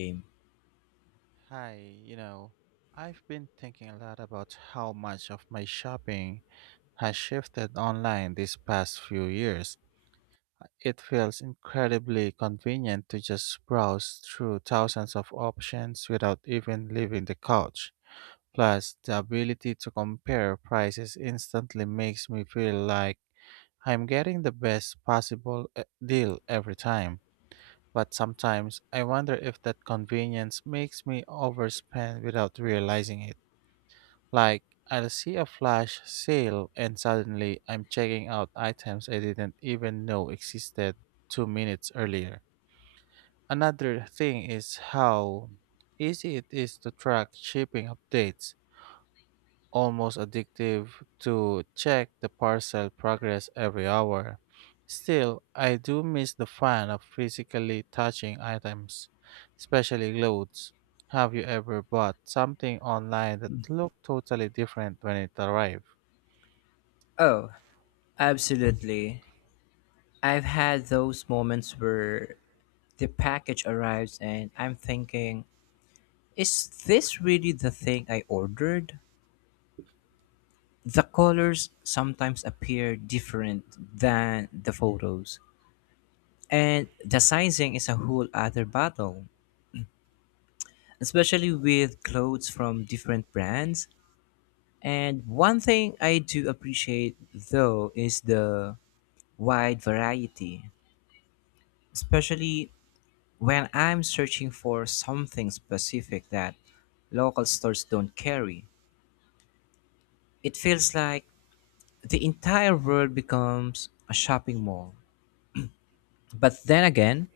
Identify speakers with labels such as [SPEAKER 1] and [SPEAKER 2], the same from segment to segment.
[SPEAKER 1] Game?
[SPEAKER 2] Hi, I've been thinking a lot about how much of my shopping has shifted online these past few years. It feels incredibly convenient to just browse through thousands of options without even leaving the couch. Plus, the ability to compare prices instantly makes me feel like I'm getting the best possible deal every time. But sometimes I wonder if that convenience makes me overspend without realizing it. Like, I'll see a flash sale and suddenly I'm checking out items I didn't even know existed 2 minutes earlier. Another thing is how easy it is to track shipping updates, almost addictive to check the parcel progress every hour. Still, I do miss the fun of physically touching items, especially clothes. Have you ever bought something online that looked totally different when it arrived?
[SPEAKER 1] Oh, absolutely. I've had those moments where the package arrives and I'm thinking, is this really the thing I ordered? The colors sometimes appear different than the photos. And the sizing is a whole other battle, especially with clothes from different brands. And one thing I do appreciate though is the wide variety, especially when I'm searching for something specific that local stores don't carry. It feels like the entire world becomes a shopping mall. But then again,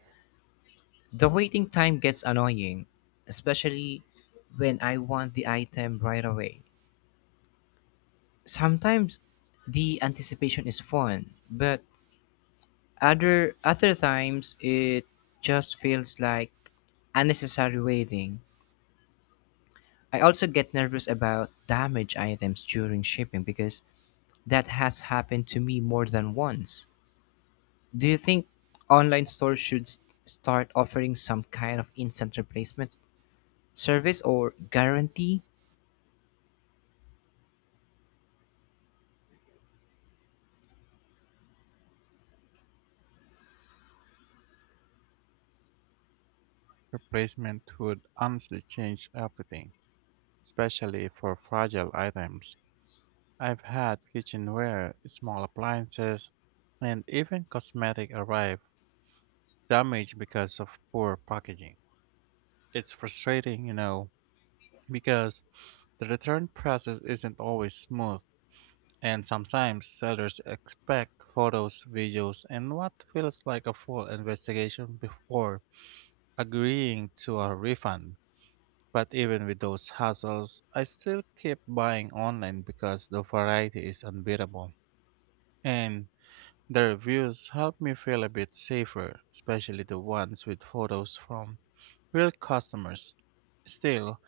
[SPEAKER 1] the waiting time gets annoying, especially when I want the item right away. Sometimes the anticipation is fun, but other times it just feels like unnecessary waiting. I also get nervous about damaged items during shipping because that has happened to me more than once. Do you think online stores should start offering some kind of instant replacement service or guarantee?
[SPEAKER 2] Replacement would honestly change everything, especially for fragile items. I've had kitchenware, small appliances, and even cosmetic arrive damaged because of poor packaging. It's frustrating, because the return process isn't always smooth, and sometimes sellers expect photos, videos, and what feels like a full investigation before agreeing to a refund. But even with those hassles, I still keep buying online because the variety is unbeatable. And the reviews help me feel a bit safer, especially the ones with photos from real customers. Still,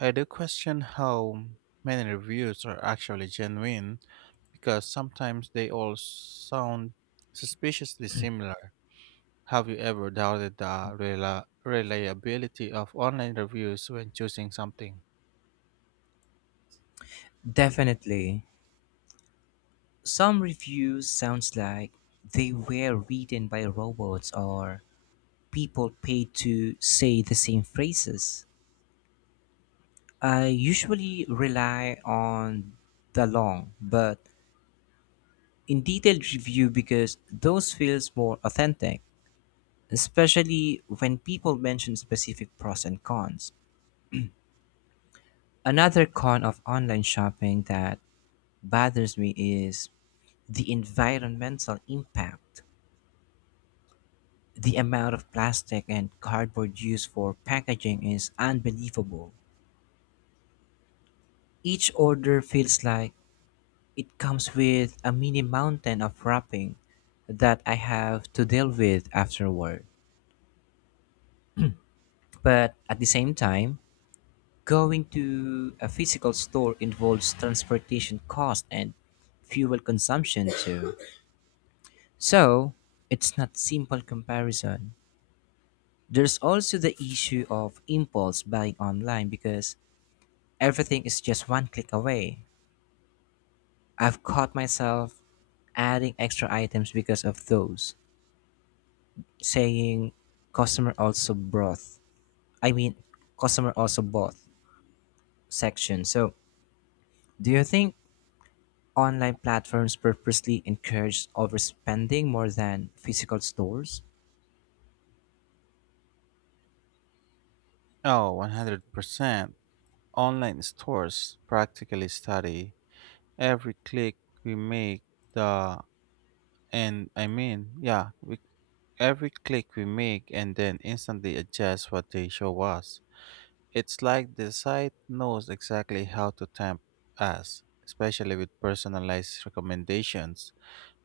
[SPEAKER 2] I do question how many reviews are actually genuine because sometimes they all sound suspiciously similar. Have you ever doubted the reliability of online reviews when choosing something?
[SPEAKER 1] Definitely. Some reviews sounds like they were written by robots or people paid to say the same phrases. I usually rely on the long but in detailed review because those feels more authentic, especially when people mention specific pros and cons. Another con of online shopping that bothers me is the environmental impact. The amount of plastic and cardboard used for packaging is unbelievable. Each order feels like it comes with a mini mountain of wrapping that I have to deal with afterward. But at the same time, going to a physical store involves transportation cost and fuel consumption too. So, it's not simple comparison. There's also the issue of impulse buying online because everything is just one click away. I've caught myself adding extra items because of those, saying customer also brought. I mean, customer also bought section. So, do you think online platforms purposely encourage overspending more than physical stores?
[SPEAKER 2] Oh, 100%. Online stores practically study every click we make, the and I mean, yeah, we, every click we make and then instantly adjust what they show us. It's like the site knows exactly how to tempt us, especially with personalized recommendations.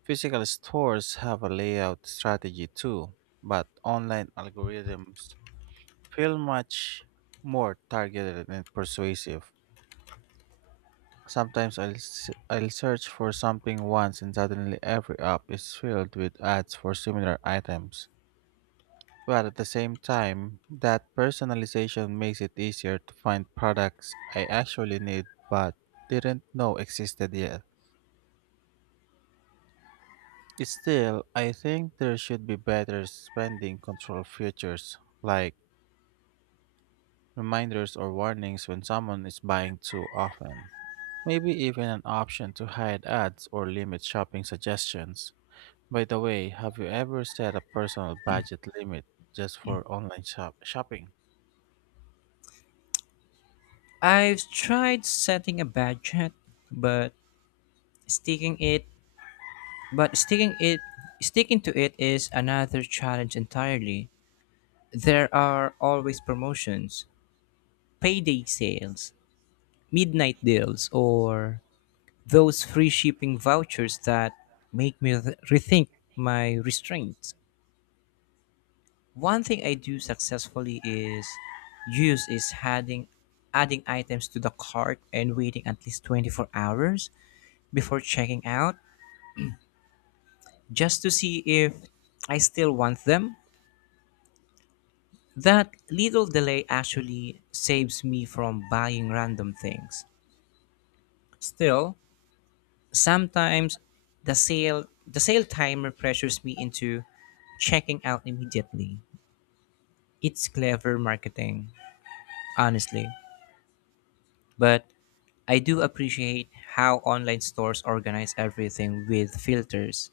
[SPEAKER 2] Physical stores have a layout strategy too, but online algorithms feel much more targeted and persuasive. Sometimes I'll search for something once and suddenly every app is filled with ads for similar items. But at the same time, that personalization makes it easier to find products I actually need but didn't know existed yet. Still, I think there should be better spending control features like reminders or warnings when someone is buying too often. Maybe even an option to hide ads or limit shopping suggestions. By the way, have you ever set a personal budget limit just for online shopping?
[SPEAKER 1] I've tried setting a budget, but sticking it sticking it sticking to it is another challenge entirely. There are always promotions, payday sales, midnight deals, or those free shipping vouchers that make me rethink my restraints. One thing I do successfully is use is adding adding items to the cart and waiting at least 24 hours before checking out just to see if I still want them. That little delay actually saves me from buying random things. Still, sometimes the sale timer pressures me into checking out immediately. It's clever marketing, honestly, but I do appreciate how online stores organize everything with filters.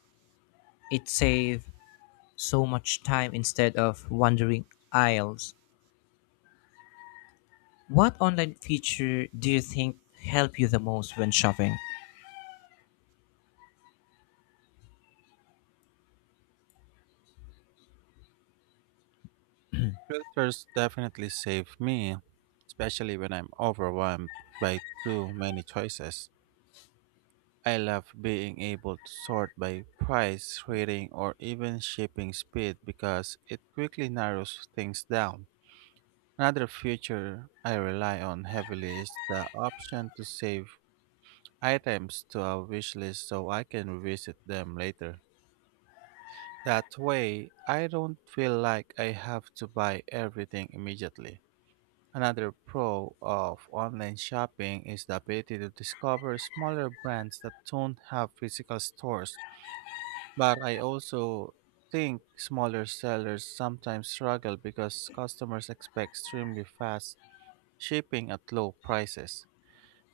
[SPEAKER 1] It saves so much time instead of wandering aisles. What online feature do you think help you the most when shopping?
[SPEAKER 2] Filters definitely save me, especially when I'm overwhelmed by too many choices. I love being able to sort by price, rating, or even shipping speed because it quickly narrows things down. Another feature I rely on heavily is the option to save items to a wish list so I can revisit them later. That way, I don't feel like I have to buy everything immediately. Another pro of online shopping is the ability to discover smaller brands that don't have physical stores. But I also think smaller sellers sometimes struggle because customers expect extremely fast shipping at low prices.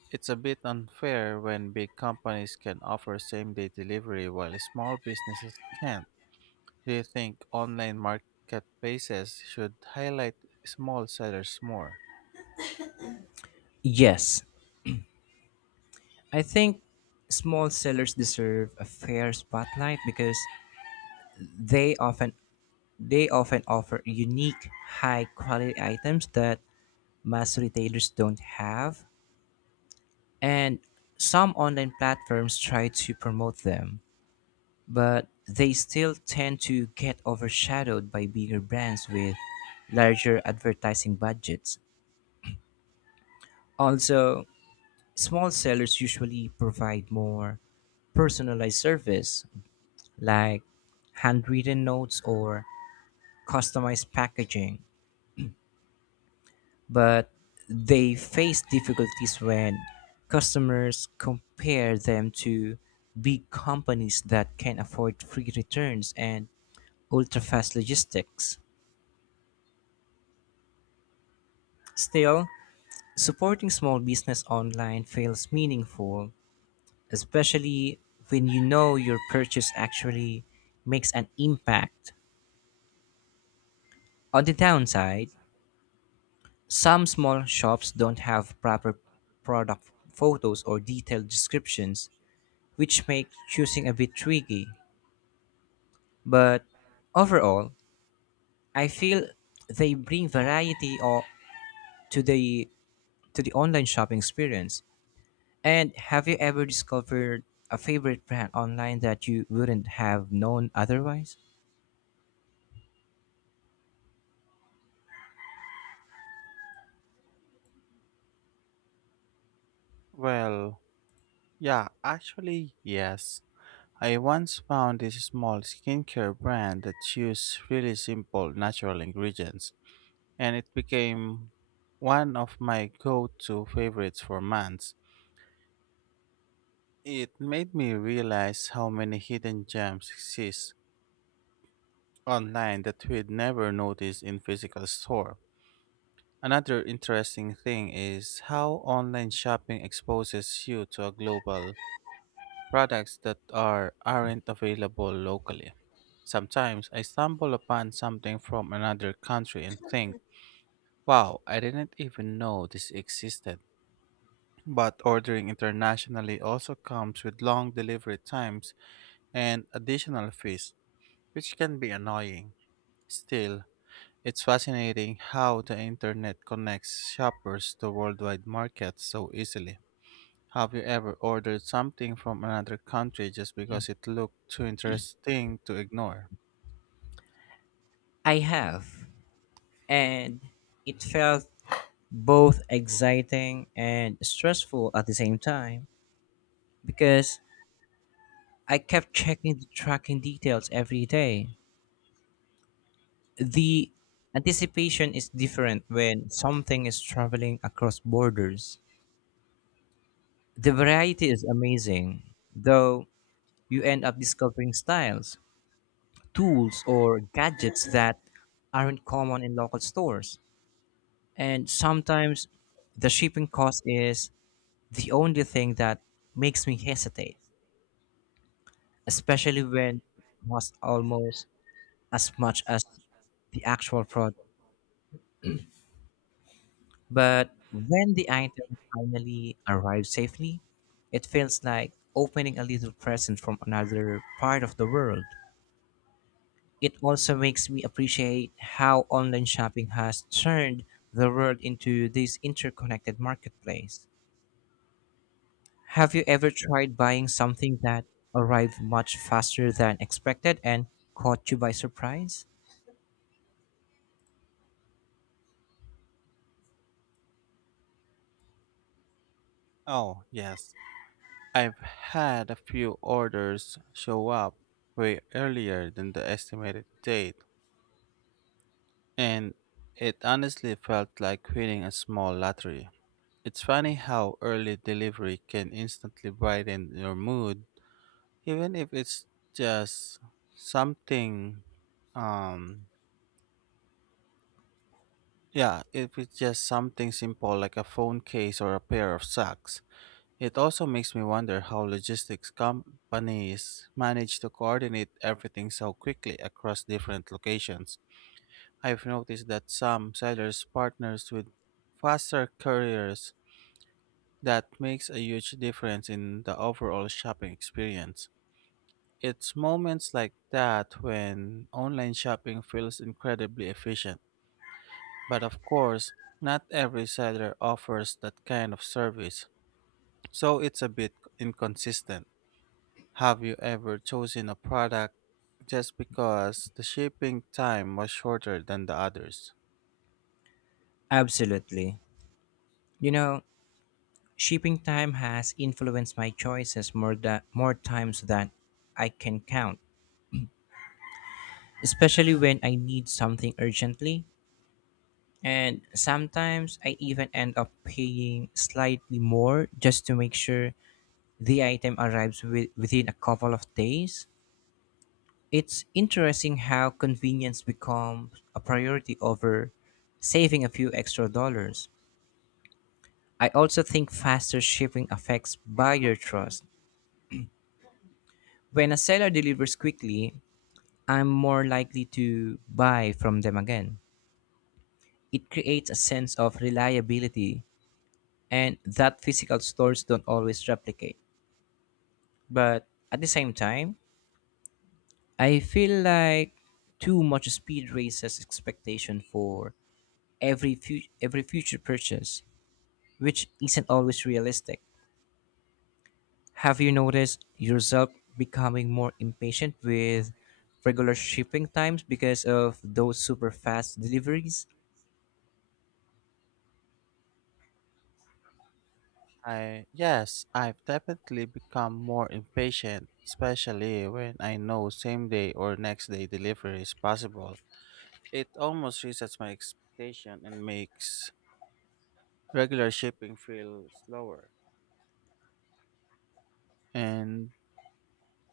[SPEAKER 2] It's a bit unfair when big companies can offer same day delivery while small businesses can't. Do you think online marketplaces should highlight small sellers more?
[SPEAKER 1] Yes, I think small sellers deserve a fair spotlight because they often they often offer unique high quality items that mass retailers don't have, and some online platforms try to promote them but they still tend to get overshadowed by bigger brands with larger advertising budgets. Also, small sellers usually provide more personalized service like handwritten notes or customized packaging, but they face difficulties when customers compare them to big companies that can afford free returns and ultra fast logistics. Still, supporting small business online feels meaningful, especially when you know your purchase actually makes an impact. On the downside, some small shops don't have proper product photos or detailed descriptions, which make choosing a bit tricky. But overall, I feel they bring variety or to the to the online shopping experience. And have you ever discovered a favorite brand online that you wouldn't have known otherwise?
[SPEAKER 2] Well, yes. I once found this small skincare brand that used really simple natural ingredients, and it became one of my go to favorites for months. It made me realize how many hidden gems exist online that we'd never notice in physical store. Another interesting thing is how online shopping exposes you to a global products that aren't available locally. Sometimes I stumble upon something from another country and think, wow, I didn't even know this existed. But ordering internationally also comes with long delivery times and additional fees, which can be annoying. Still, it's fascinating how the internet connects shoppers to worldwide markets so easily. Have you ever ordered something from another country just because it looked too interesting to ignore?
[SPEAKER 1] I have, and it felt both exciting and stressful at the same time because I kept checking the tracking details every day. The anticipation is different when something is traveling across borders. The variety is amazing, though you end up discovering styles, tools, or gadgets that aren't common in local stores. And sometimes the shipping cost is the only thing that makes me hesitate, especially when it costs almost as much as the actual product. But when the item finally arrives safely, it feels like opening a little present from another part of the world. It also makes me appreciate how online shopping has turned the world into this interconnected marketplace. Have you ever tried buying something that arrived much faster than expected and caught you by surprise?
[SPEAKER 2] Oh, yes. I've had a few orders show up way earlier than the estimated date, and it honestly felt like winning a small lottery. It's funny how early delivery can instantly brighten your mood, even if it's just something um yeah, if it's just something simple like a phone case or a pair of socks. It also makes me wonder how logistics companies manage to coordinate everything so quickly across different locations. I've noticed that some sellers partners with faster couriers that makes a huge difference in the overall shopping experience. It's moments like that when online shopping feels incredibly efficient. But of course, not every seller offers that kind of service, so it's a bit inconsistent. Have you ever chosen a product just because the shipping time was shorter than the others?
[SPEAKER 1] Absolutely. You know, shipping time has influenced my choices more than more times than I can count, especially when I need something urgently. And sometimes I even end up paying slightly more just to make sure the item arrives within a couple of days. It's interesting how convenience becomes a priority over saving a few extra dollars. I also think faster shipping affects buyer trust. When a seller delivers quickly, I'm more likely to buy from them again. It creates a sense of reliability and that physical stores don't always replicate. But at the same time, I feel like too much speed raises expectation for every future purchase, which isn't always realistic. Have you noticed yourself becoming more impatient with regular shipping times because of those super fast deliveries?
[SPEAKER 2] I yes, I've definitely become more impatient, especially when I know same day or next day delivery is possible. It almost resets my expectation and makes regular shipping feels slower. And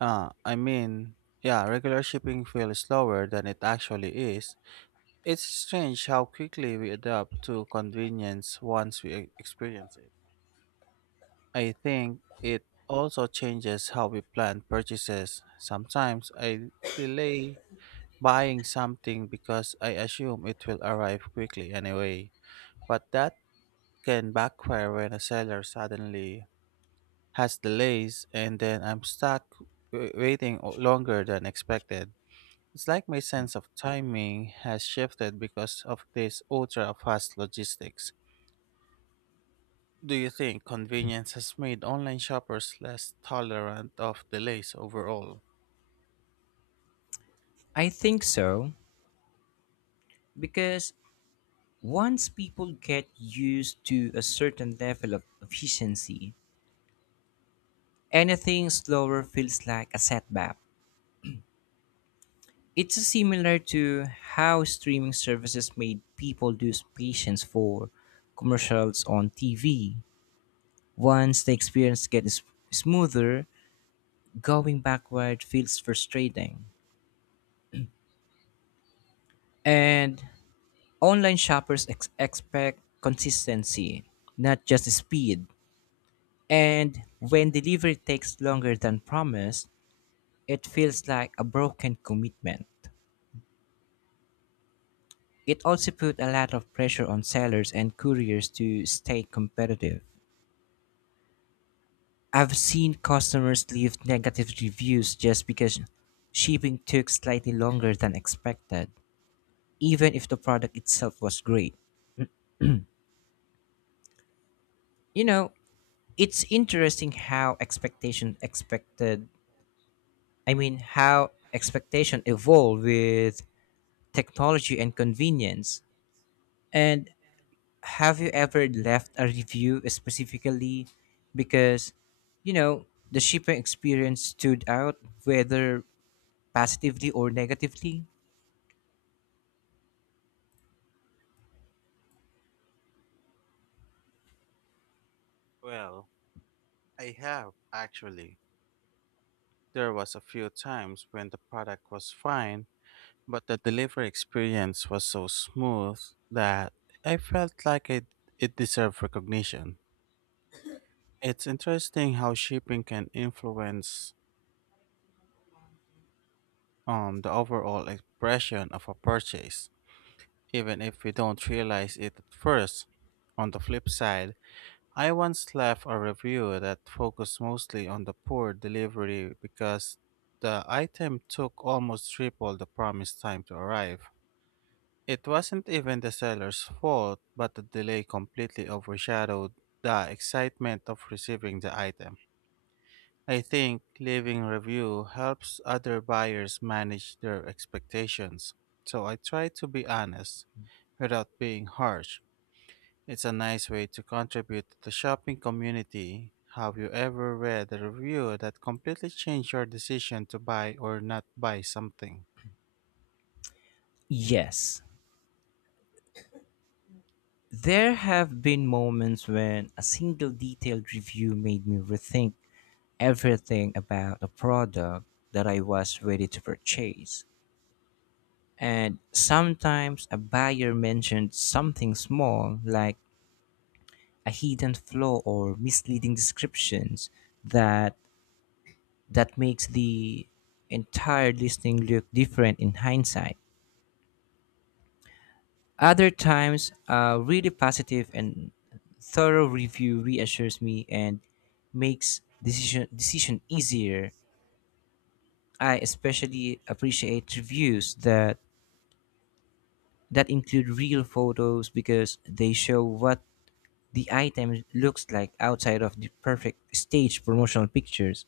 [SPEAKER 2] I mean, yeah, Regular shipping feels slower than it actually is. It's strange how quickly we adapt to convenience once we experience it. I think it also changes how we plan purchases. Sometimes I delay buying something because I assume it will arrive quickly anyway, but that can backfire when a seller suddenly has delays, and then I'm stuck waiting longer than expected. It's like my sense of timing has shifted because of this ultra fast logistics. Do you think convenience has made online shoppers less tolerant of delays overall?
[SPEAKER 1] I think so because once people get used to a certain level of efficiency, anything slower feels like a setback. It's similar to how streaming services made people lose patience for commercials on TV. Once the experience gets smoother, going backward feels frustrating. And online shoppers expect consistency, not just speed. And when delivery takes longer than promised, it feels like a broken commitment. It also put a lot of pressure on sellers and couriers to stay competitive. I've seen customers leave negative reviews just because shipping took slightly longer than expected, even if the product itself was great. You know, it's interesting how expectation expected, I mean, how expectation evolve with technology and convenience. And have you ever left a review specifically because you know the shipping experience stood out, whether positively or negatively?
[SPEAKER 2] Well, I have actually. There was a few times when the product was fine, but the delivery experience was so smooth that I felt like it deserved recognition. It's interesting how shipping can influence the overall expression of a purchase, even if we don't realize it at first. On the flip side, I once left a review that focused mostly on the poor delivery because the item took almost triple the promised time to arrive. It wasn't even the seller's fault, but the delay completely overshadowed the excitement of receiving the item. I think leaving review helps other buyers manage their expectations. So I try to be honest without being harsh. It's a nice way to contribute to the shopping community. Have you ever read a review that completely changed your decision to buy or not buy something?
[SPEAKER 1] Yes, there have been moments when a single detailed review made me rethink everything about a product that I was ready to purchase. And sometimes a buyer mentioned something small like a hidden flaw or misleading descriptions that that makes the entire listening look different in hindsight. Other times, a really positive and thorough review reassures me and makes decision easier. I especially appreciate reviews that include real photos because they show what the item looks like outside of the perfect staged promotional pictures.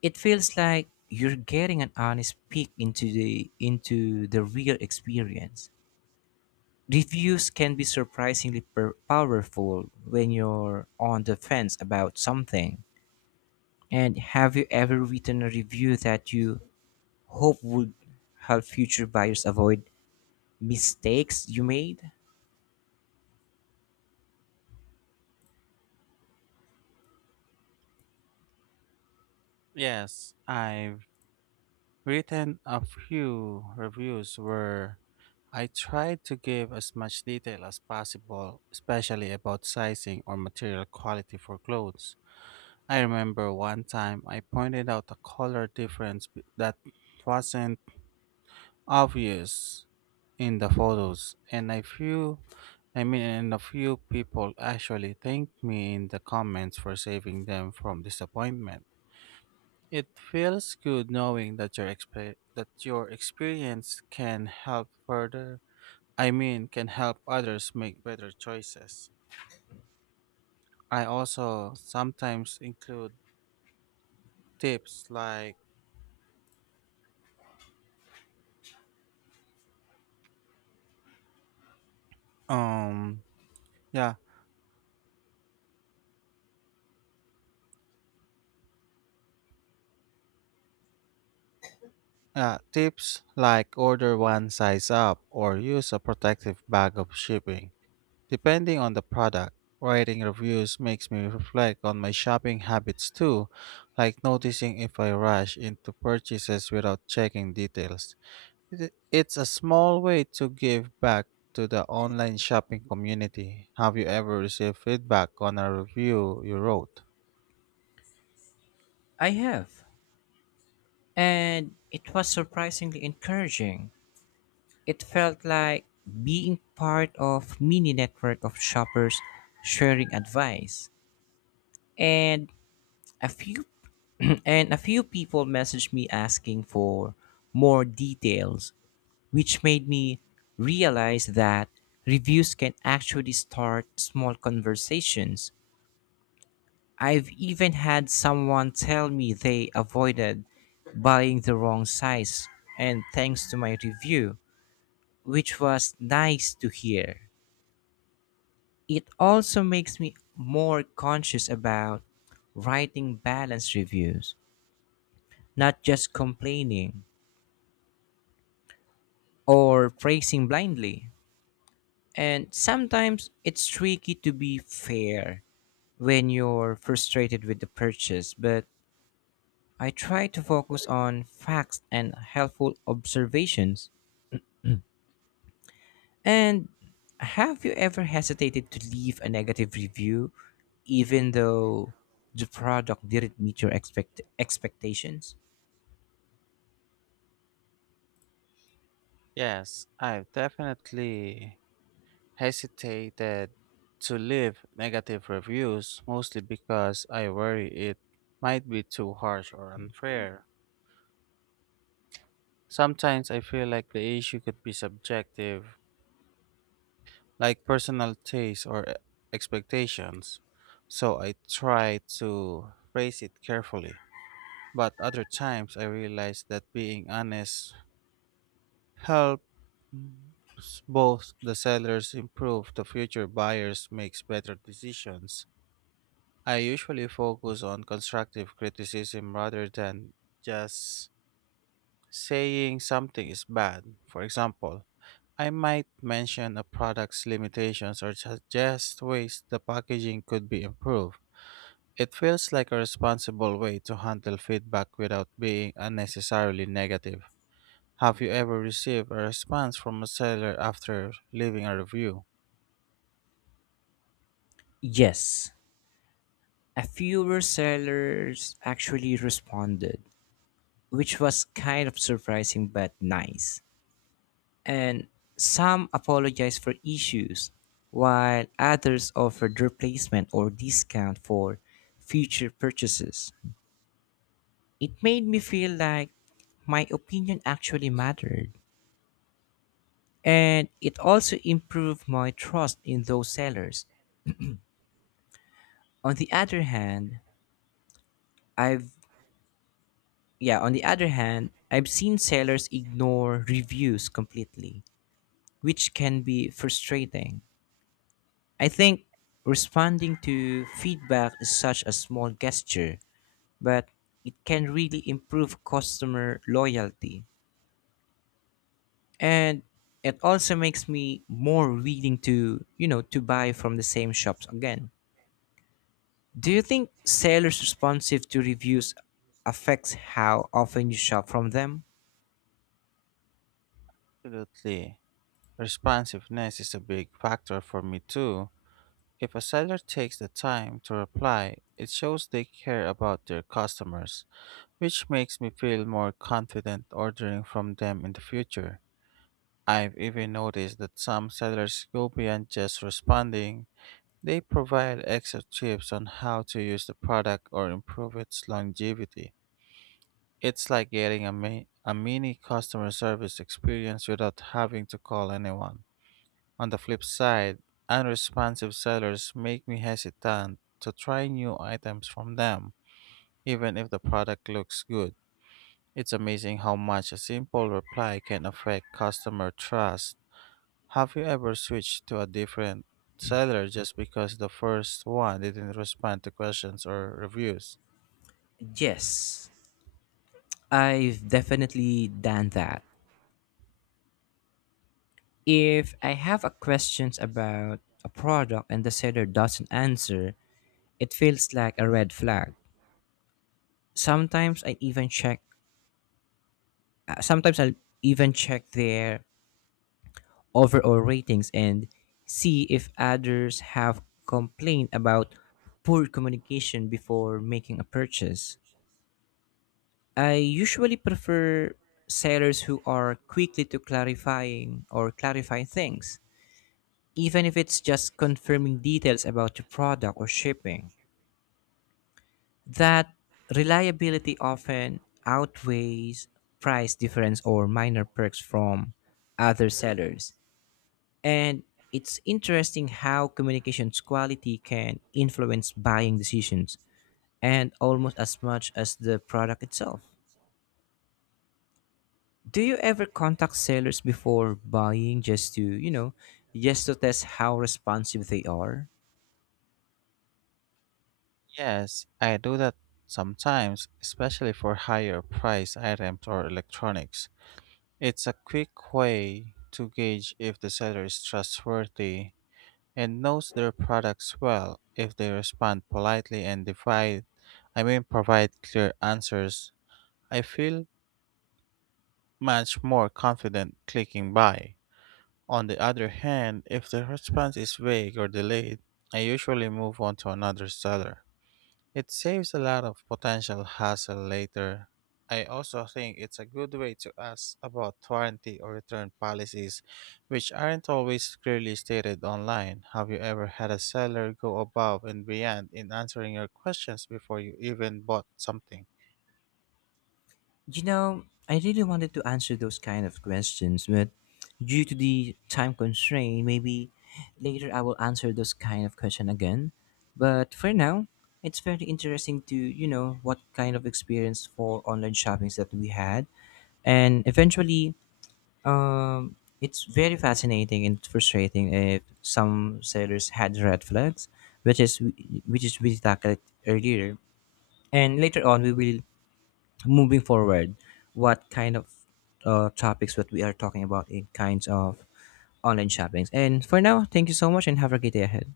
[SPEAKER 1] It feels like you're getting an honest peek into the real experience. Reviews can be surprisingly powerful when you're on the fence about something. And have you ever written a review that you hope would help future buyers avoid mistakes you made?
[SPEAKER 2] Yes, I've written a few reviews where I tried to give as much detail as possible, especially about sizing or material quality for clothes. I remember one time I pointed out a color difference that wasn't obvious in the photos, and a few people actually thanked me in the comments for saving them from disappointment. It feels good knowing that your experience can help others make better choices. I also sometimes include tips like um yeah, yeah, tips like order one size up or use a protective bag of shipping. Depending on the product, writing reviews makes me reflect on my shopping habits too, like noticing if I rush into purchases without checking details. It's a small way to give back to the online shopping community. Have you ever received feedback on a review you wrote?
[SPEAKER 1] I have. And it was surprisingly encouraging. It felt like being part of mini network of shoppers sharing advice. And a few and a few people messaged me asking for more details, which made me realize that reviews can actually start small conversations. I've even had someone tell me they avoided buying the wrong size, and thanks to my review, which was nice to hear. It also makes me more conscious about writing balanced reviews, not just complaining or praising blindly. And sometimes it's tricky to be fair when you're frustrated with the purchase, but I try to focus on facts and helpful observations. And have you ever hesitated to leave a negative review even though the product didn't meet your expectations?
[SPEAKER 2] Yes, I've definitely hesitated to leave negative reviews mostly because I worry it might be too harsh or unfair. Sometimes I feel like the issue could be subjective, like personal taste or expectations, so I try to phrase it carefully. But other times I realize that being honest helps both the sellers improve the future buyers makes better decisions. I usually focus on constructive criticism rather than just saying something is bad. For example, I might mention a product's limitations or suggest ways the packaging could be improved. It feels like a responsible way to handle feedback without being unnecessarily negative. Have you ever received a response from a seller after leaving a review?
[SPEAKER 1] Yes, a few sellers actually responded, which was kind of surprising but nice. And some apologized for issues, while others offered replacement or discount for future purchases. It made me feel like my opinion actually mattered, and it also improved my trust in those sellers. On the other hand, I've yeah, on the other hand, I've seen sellers ignore reviews completely, which can be frustrating. I think responding to feedback is such a small gesture, but it can really improve customer loyalty. And it also makes me more willing to, you know, to buy from the same shops again. Do you think sellers responsive to reviews affects how often you shop from them?
[SPEAKER 2] Absolutely. Responsiveness is a big factor for me too. If a seller takes the time to reply, it shows they care about their customers, which makes me feel more confident ordering from them in the future. I've even noticed that some sellers go beyond just responding. They provide extra tips on how to use the product or improve its longevity. It's like getting a mini customer service experience without having to call anyone. On the flip side, unresponsive sellers make me hesitant to try new items from them, even if the product looks good. It's amazing how much a simple reply can affect customer trust. Have you ever switched to a different seller just because the first one didn't respond to questions or reviews?
[SPEAKER 1] Yes, I've definitely done that. If I have a questions about a product and the seller doesn't answer, it feels like a red flag. Sometimes I even check Sometimes I'll even check their overall ratings and see if others have complained about poor communication before making a purchase. I usually prefer sellers who are quickly to clarifying or clarify things, even if it's just confirming details about the product or shipping. That reliability often outweighs price difference or minor perks from other sellers. And it's interesting how communications quality can influence buying decisions and almost as much as the product itself. Do you ever contact sellers before buying just to test how responsive they are?
[SPEAKER 2] Yes, I do that sometimes, especially for higher price items or electronics. It's a quick way to gauge if the seller is trustworthy and knows their products well if they respond politely and divide I mean provide clear answers. I feel much more confident clicking buy. On the other hand, if the response is vague or delayed, I usually move on to another seller. It saves a lot of potential hassle later. I also think it's a good way to ask about warranty or return policies, which aren't always clearly stated online. Have you ever had a seller go above and beyond in answering your questions before you even bought something?
[SPEAKER 1] You know, I really wanted to answer those kind of questions, but due to the time constraint, maybe later I will answer those kind of question again. But for now, it's very interesting to, you know, what kind of experience for online shoppings that we had. And eventually, um, it's very fascinating and frustrating if some sellers had red flags, which is which is we tackled earlier. And later on, we will moving forward, what kind of topics what we are talking about in kinds of online shoppings. And for now, thank you so much and have a great day ahead.